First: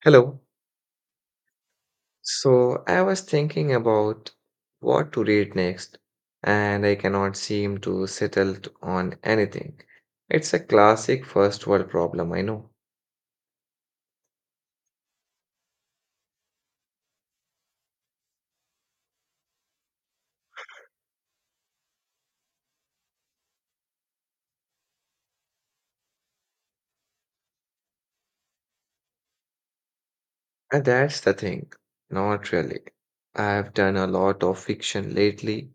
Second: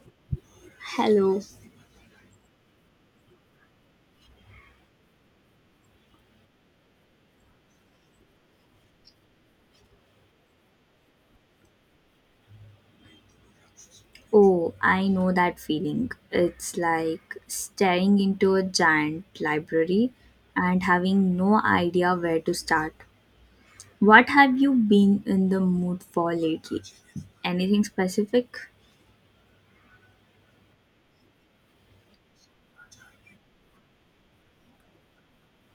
Hello. Hello. So I was thinking about what to read next, and I cannot seem to on anything. It's a classic first world problem, I know. Oh, I know that feeling. It's like staring into a giant library and having no idea where to start. What have you been in the mood for lately? Anything specific? And that's the thing. Not really. I've done a lot of fiction lately,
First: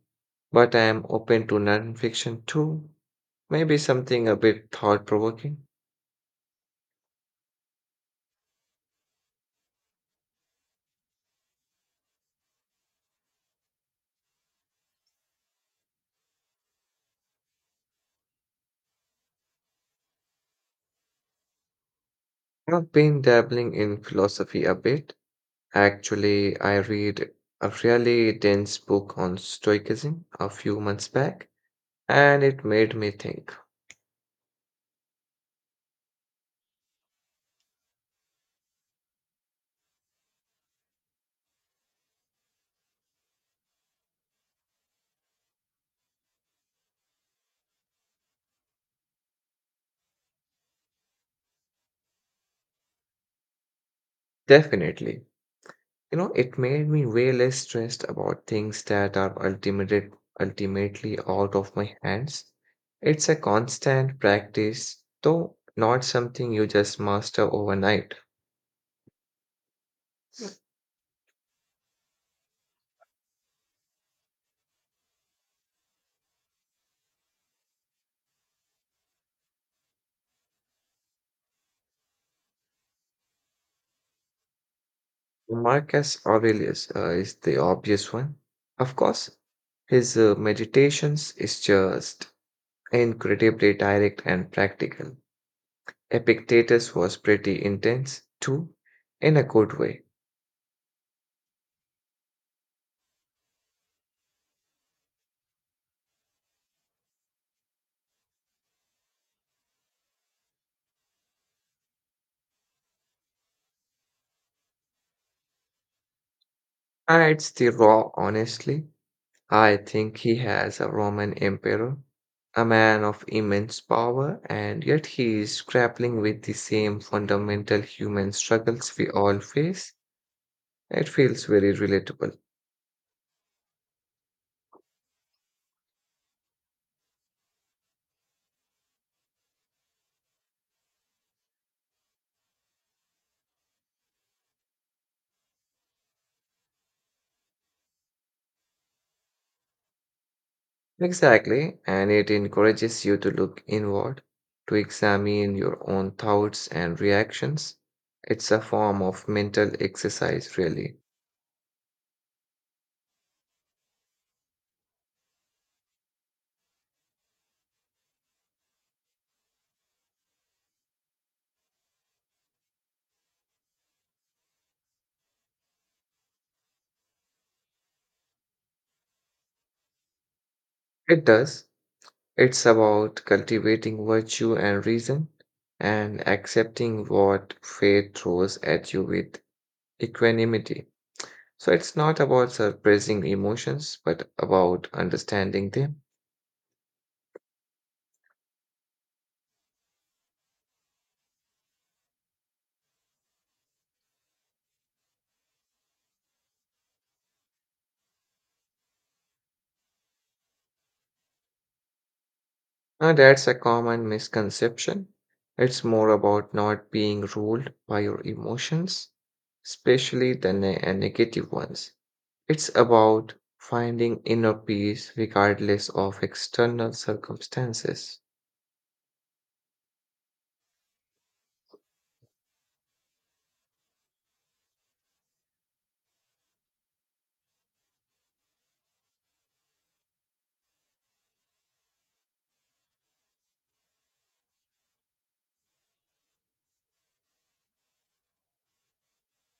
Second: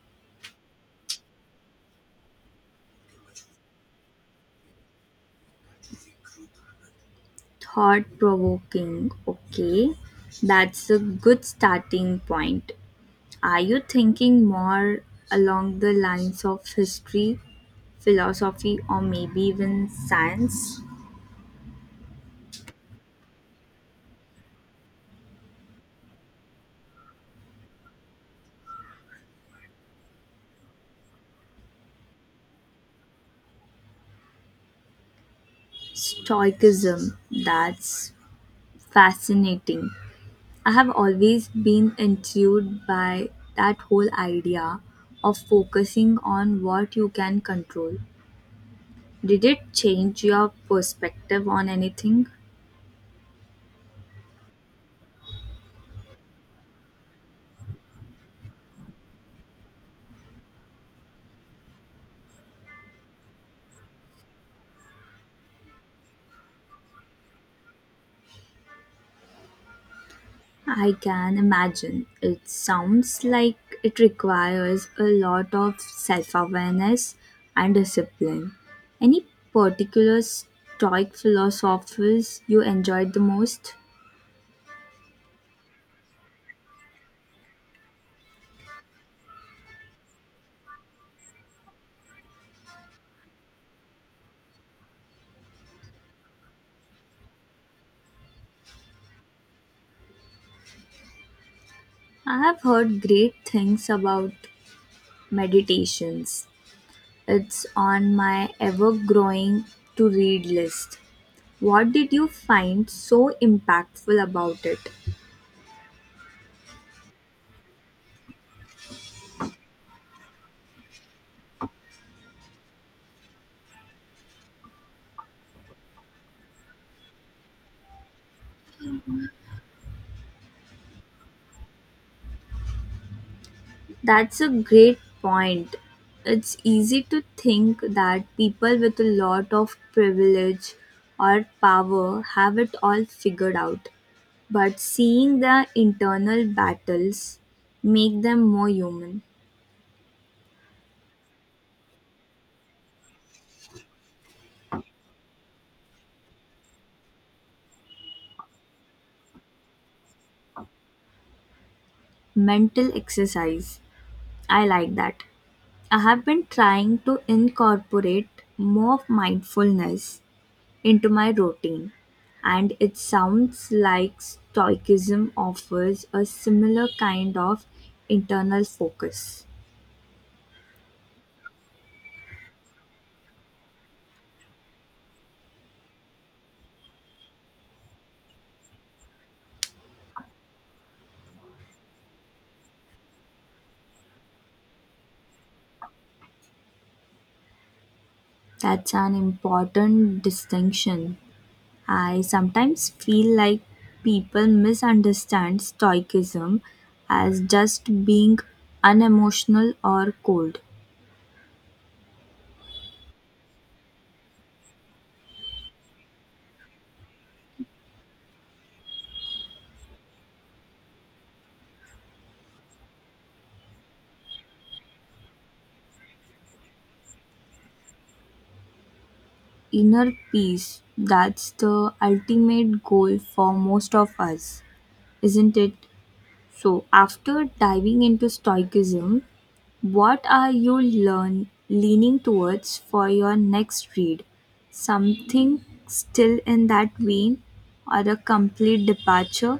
but I am open to non-fiction too. Maybe something a bit thought-provoking. Thought provoking. Okay, that's a good starting point. Are you thinking more along the lines of history, philosophy, or maybe even science? I've been dabbling in philosophy a bit. Actually, I read a really dense book on Stoicism a few months back, and it made me think. Stoicism. That's fascinating. I have always been intrigued by that whole idea of focusing on what you can control. Did it change your perspective on anything? Definitely. You know, it made me way less stressed about things that are ultimately out of my hands. It's a constant practice, though not something you just master overnight. I can imagine. It sounds like it requires a lot of self awareness and discipline. Any particular Stoic philosophers you enjoyed the most? Marcus Aurelius is the obvious one. Of course, his meditations is just incredibly direct and practical. Epictetus was pretty intense, too, in a good way. I have heard great things about meditations. It's on my ever growing to read list. What did you find so impactful about it? It's the raw honestly. I think he has a Roman emperor, a man of immense power, and yet he is grappling with the same fundamental human struggles we all face. It feels very relatable. That's a great point. It's easy to think that people with a lot of privilege or power have it all figured out, but seeing their internal battles make them more human. Exactly, and it encourages you to look inward, to examine your own thoughts and reactions. It's a form of mental exercise, really. Mental exercise. I like that. I have been trying to incorporate more mindfulness into my routine, and it sounds like Stoicism offers a similar kind of internal focus. It does. It's about cultivating virtue and reason and accepting what fate throws at you with equanimity. So it's not about suppressing emotions, but about understanding them. That's an important distinction. I sometimes feel like people misunderstand Stoicism as just being unemotional or cold. That's a common misconception. It's more about not being ruled by your emotions, especially the negative ones. It's about finding inner peace regardless of external circumstances. Inner peace, that's the ultimate goal for most of us, isn't it? So after diving into stoicism, what are you learn leaning towards for your next read? Something still in that vein or a complete departure?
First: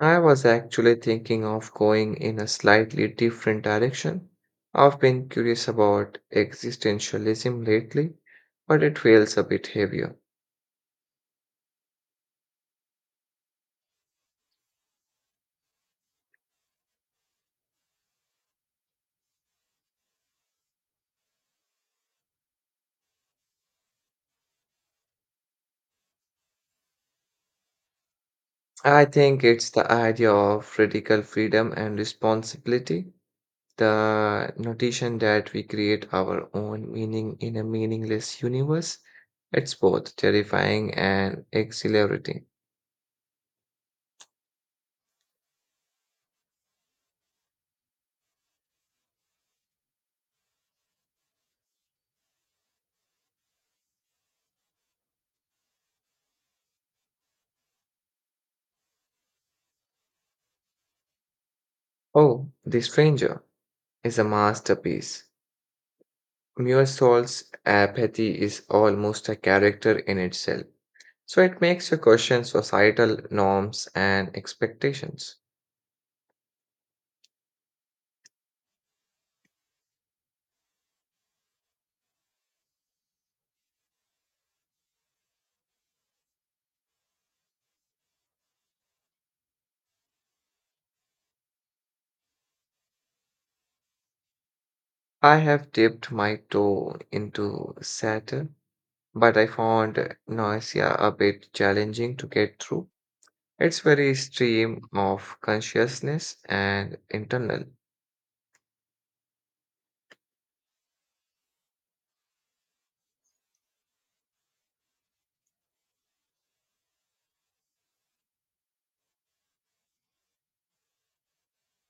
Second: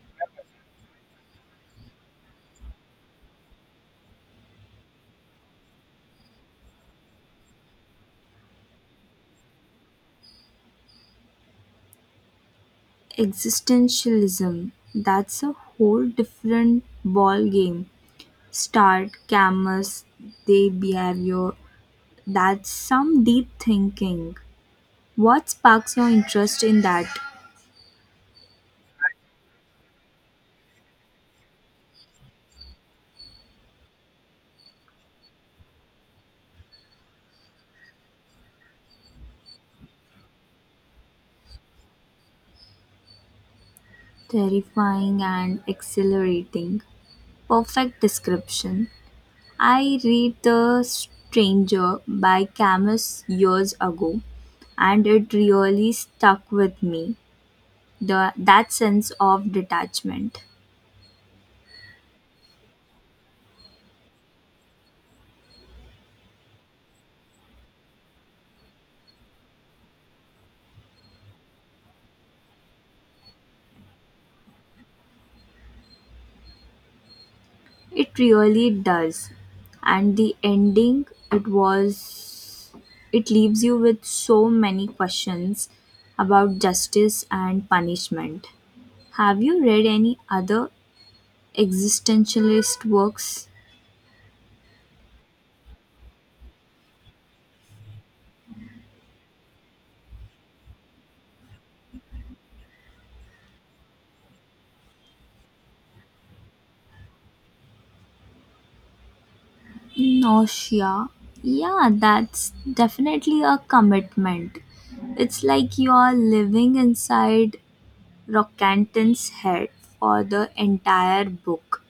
I was actually thinking of going in a slightly different direction. I've been curious about existentialism lately, but it feels a bit heavier. Existentialism, that's a whole different ball game. Start Camus, they behavior. That's some deep thinking. What sparks your interest in that? I think it's the idea of radical freedom and responsibility, the notation that we create our own meaning in a meaningless universe. It's both terrifying and exhilarating. Terrifying and exhilarating. Perfect description. I read The Stranger by Camus years ago and it really stuck with me. That sense of detachment. Oh, The Stranger is a masterpiece. Muirsolt's apathy is almost a character in itself, so it makes you question societal norms and expectations. It really does. And the ending, it was, it leaves you with so many questions about justice and punishment. Have you read any other existentialist works? I have dipped my toe into satire, but I found nausea a bit challenging to get through. It's very stream of consciousness and internal. Nausea. Yeah, that's definitely a commitment. It's like you are living inside Rockcanton's head for the entire book.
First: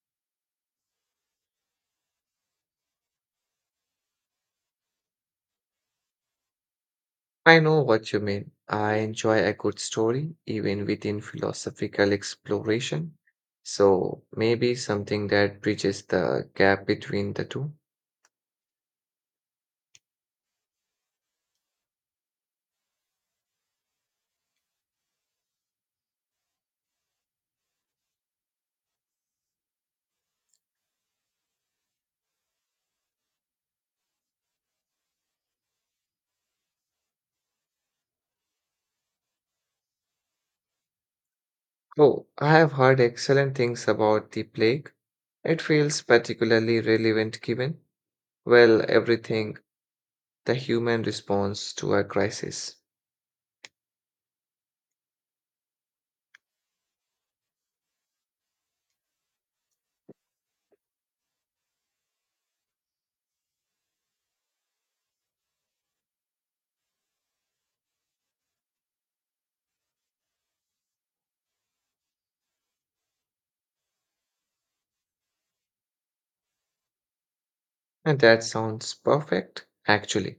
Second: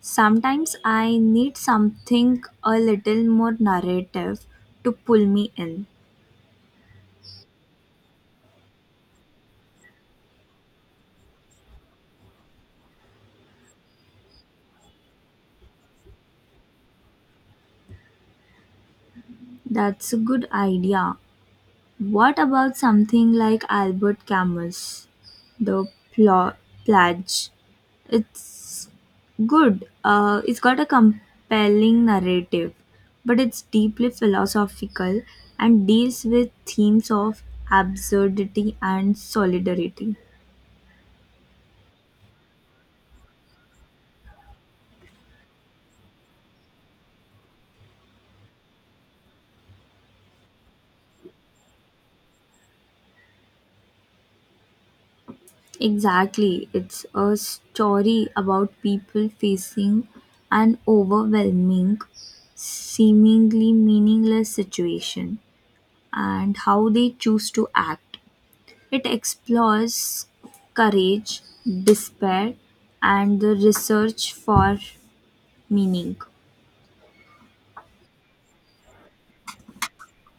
Sometimes I need something a little more narrative to pull me in. I know what you mean. I enjoy a good story, even within philosophical exploration. So maybe something that bridges the gap between the two. That's a good idea. What about something like Albert Camus, The Pla- Pledge? It's good. It's got a compelling narrative, but it's deeply philosophical and deals with themes of absurdity and solidarity. Oh, I have heard excellent things about the plague. It feels particularly relevant given, well, everything, the human response to a crisis. Exactly. It's a story about people facing an overwhelming, seemingly meaningless situation and how they choose to act. It explores courage, despair, and the research for meaning. And that sounds perfect, actually.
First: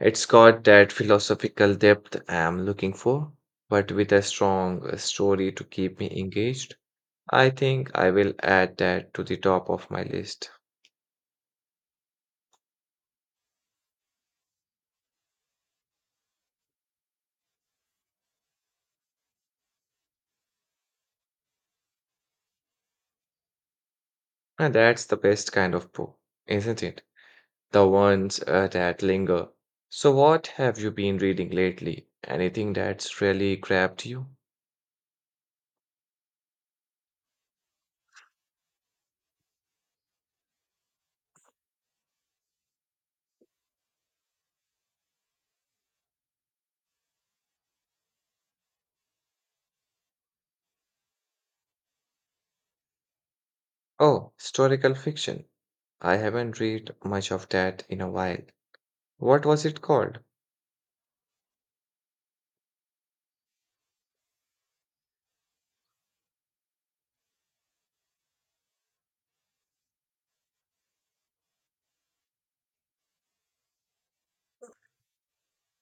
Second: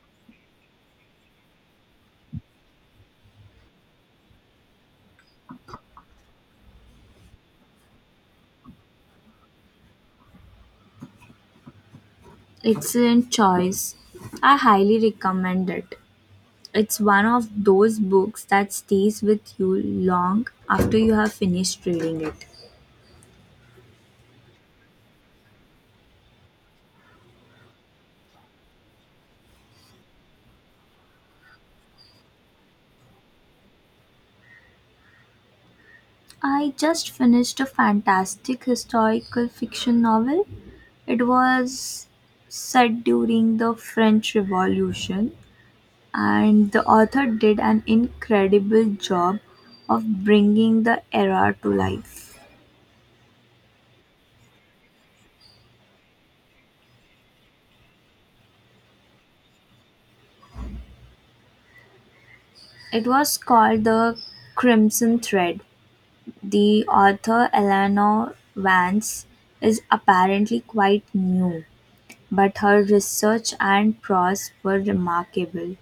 It's got that philosophical depth I'm looking for, but with a strong story to keep me engaged. I think I will add that to the top of my list. Excellent choice. I highly recommend it. It's one of those books that stays with you long after you have finished reading it. And that's the best kind of book, isn't it? The ones that linger. So, what have you been reading lately? Anything that's really grabbed you? I just finished a fantastic historical fiction novel. It was set during the French Revolution, and the author did an incredible job of bringing the era to life. Oh, historical fiction. I haven't read much of that in a while. What was it called? It was called The Crimson Thread. The author, Eleanor Vance, is apparently quite new, but her research and prose were remarkable.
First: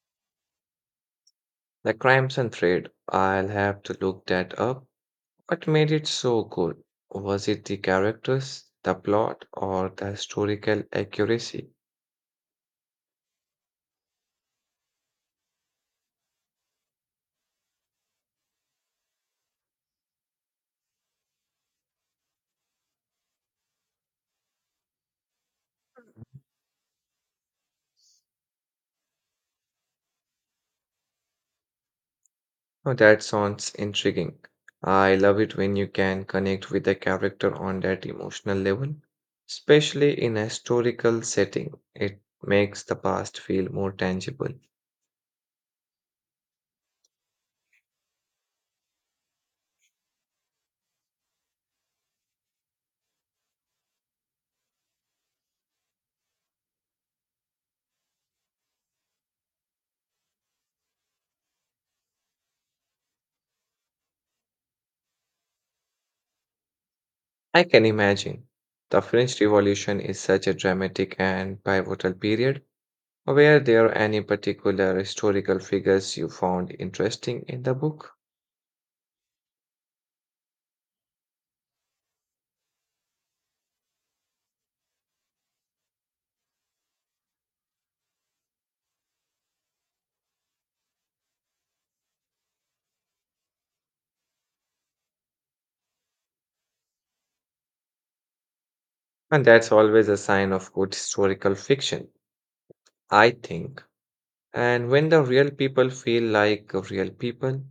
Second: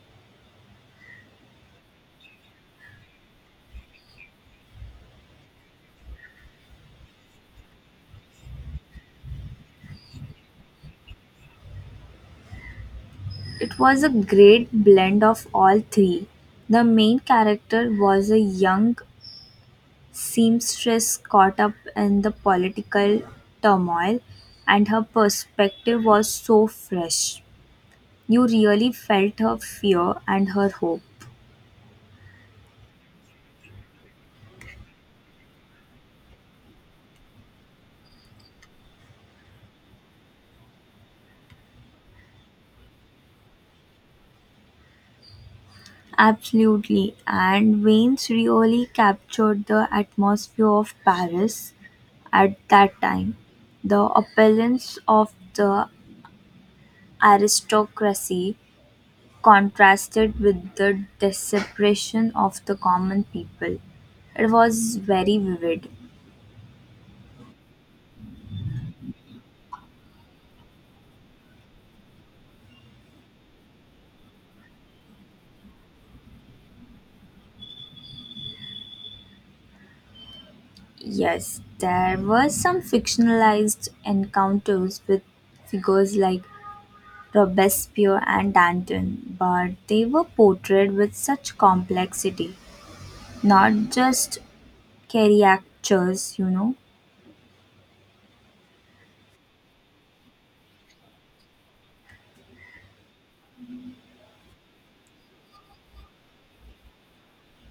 The Crimson Thread, I'll have to look that up. What made it so good? Was it the characters, the plot, or the historical accuracy? It was a great blend of all three. The main character was a young seamstress caught up in the political turmoil, and her perspective was so fresh. You really felt her fear and her hope. Oh, that sounds intriguing. I love it when you can connect with a character on that emotional level, especially in a historical setting. It makes the past feel more tangible. Absolutely, and Wayne's really captured the atmosphere of Paris at that time. The appearance of the aristocracy contrasted with the desperation of the common people. It was very vivid. I can imagine. The French Revolution is such a dramatic and pivotal period. Were there any particular historical figures you found interesting in the book? Yes, there were some fictionalized encounters with figures like Robespierre and Danton, but they were portrayed with such complexity, not just caricatures. And that's always a sign of good historical fiction, I think. And when the real people feel like real people,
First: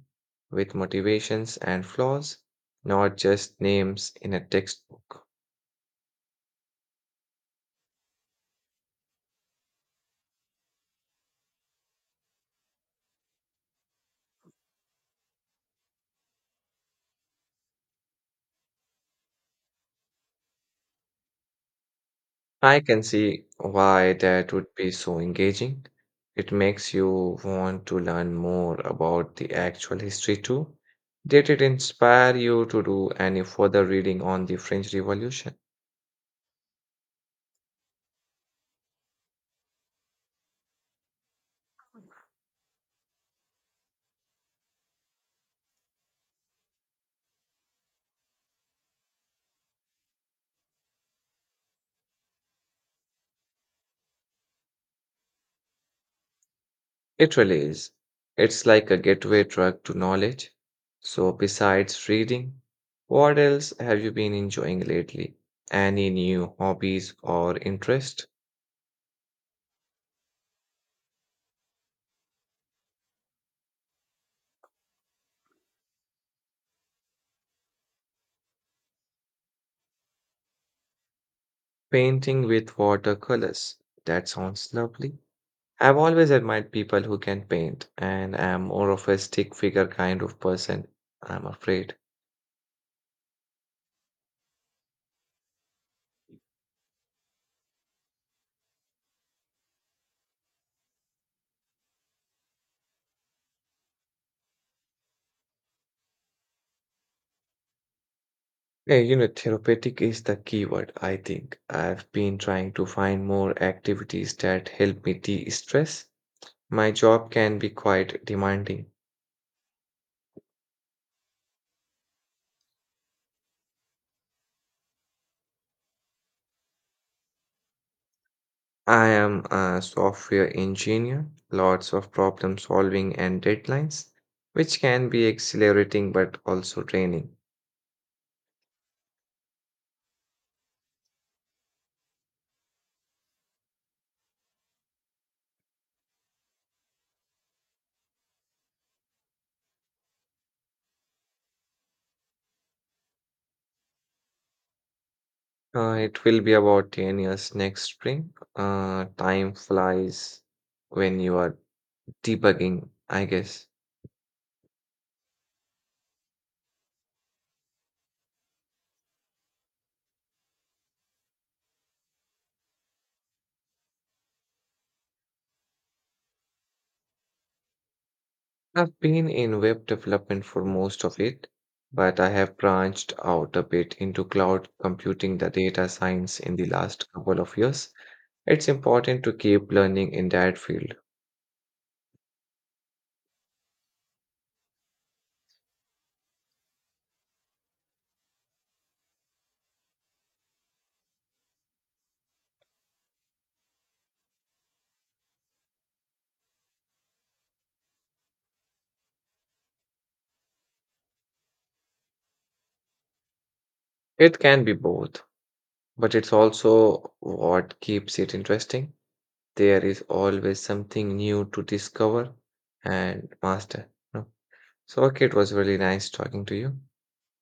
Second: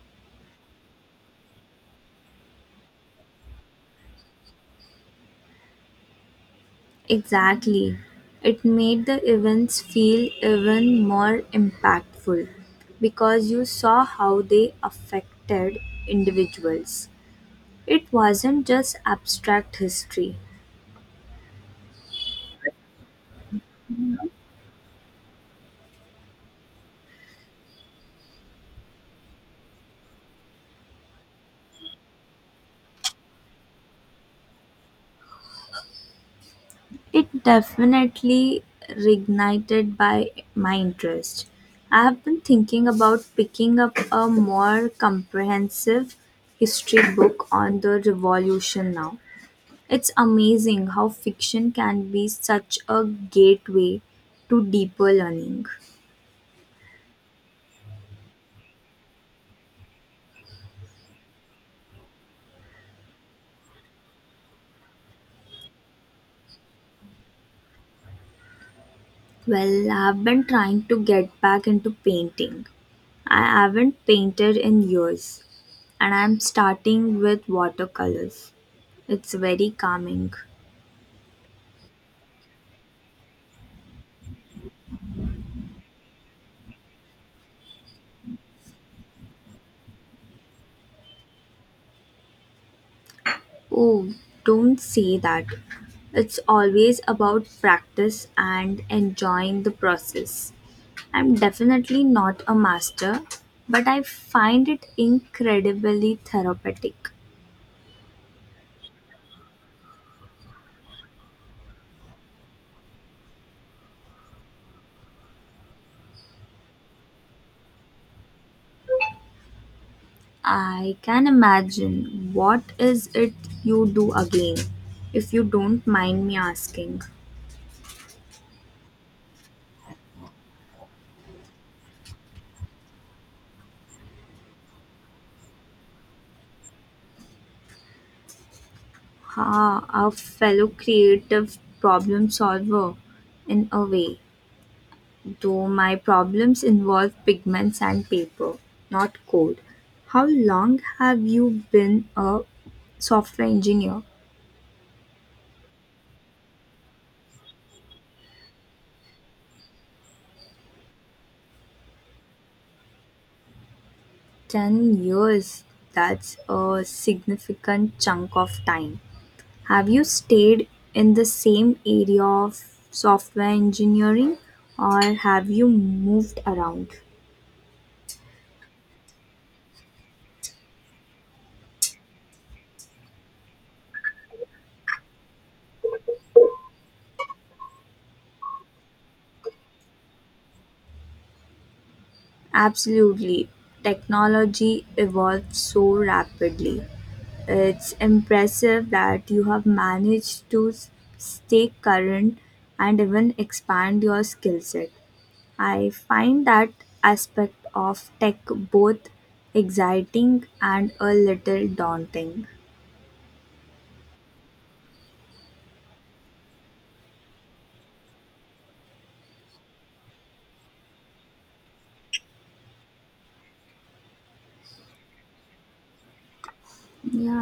with motivations and flaws, not just names in a textbook. Exactly. It made the events feel even more impactful because you saw how they affected individuals. It wasn't just abstract history, I can see why that would be so engaging. It makes you want to learn more about the actual history too. Did it inspire you to do any further reading on the French Revolution? it definitely reignited by my interest. I have been thinking about picking up a more comprehensive history book on the revolution now. It's amazing how fiction can be such a gateway to deeper learning. It really is. It's like a gateway drug to knowledge. So, besides reading, what else have you been enjoying lately? Any new hobbies or interest? Well, I've been trying to get back into painting. I haven't painted in years, and I'm starting with watercolors. It's very calming. Painting with watercolors. That sounds lovely. I've always admired people who can paint, and I'm more of a stick figure kind of person, I'm afraid. Oh, don't say that. It's always about practice and enjoying the process. I'm definitely not a master, but I find it incredibly therapeutic. Yeah, you know, therapeutic is the keyword, I think. I've been trying to find more activities that help me de-stress. My job can be quite demanding. I can imagine, what is it you do again, if you don't mind me asking? I am a software engineer, lots of problem solving and deadlines, which can be exhilarating but also draining. Ah, a fellow creative problem solver, in a way, though my problems involve pigments and paper, not code. How long have you been a software engineer? It will be about 10 years next spring. Time flies when you are debugging, I guess. 10 years, that's a significant chunk of time. Have you stayed in the same area of software engineering or have you moved around? I've been in web development for most of it, but I have branched out a bit into cloud computing, the data science in the last couple of years. It's important to keep learning in that field. Absolutely. Technology evolves so rapidly. It's impressive that you have managed to stay current and even expand your skill set. I find that aspect of tech both exciting and a little daunting. It can be both, but it's also what keeps it interesting. There is always something new to discover and master. No? So, okay, it was really nice talking to you. Yeah,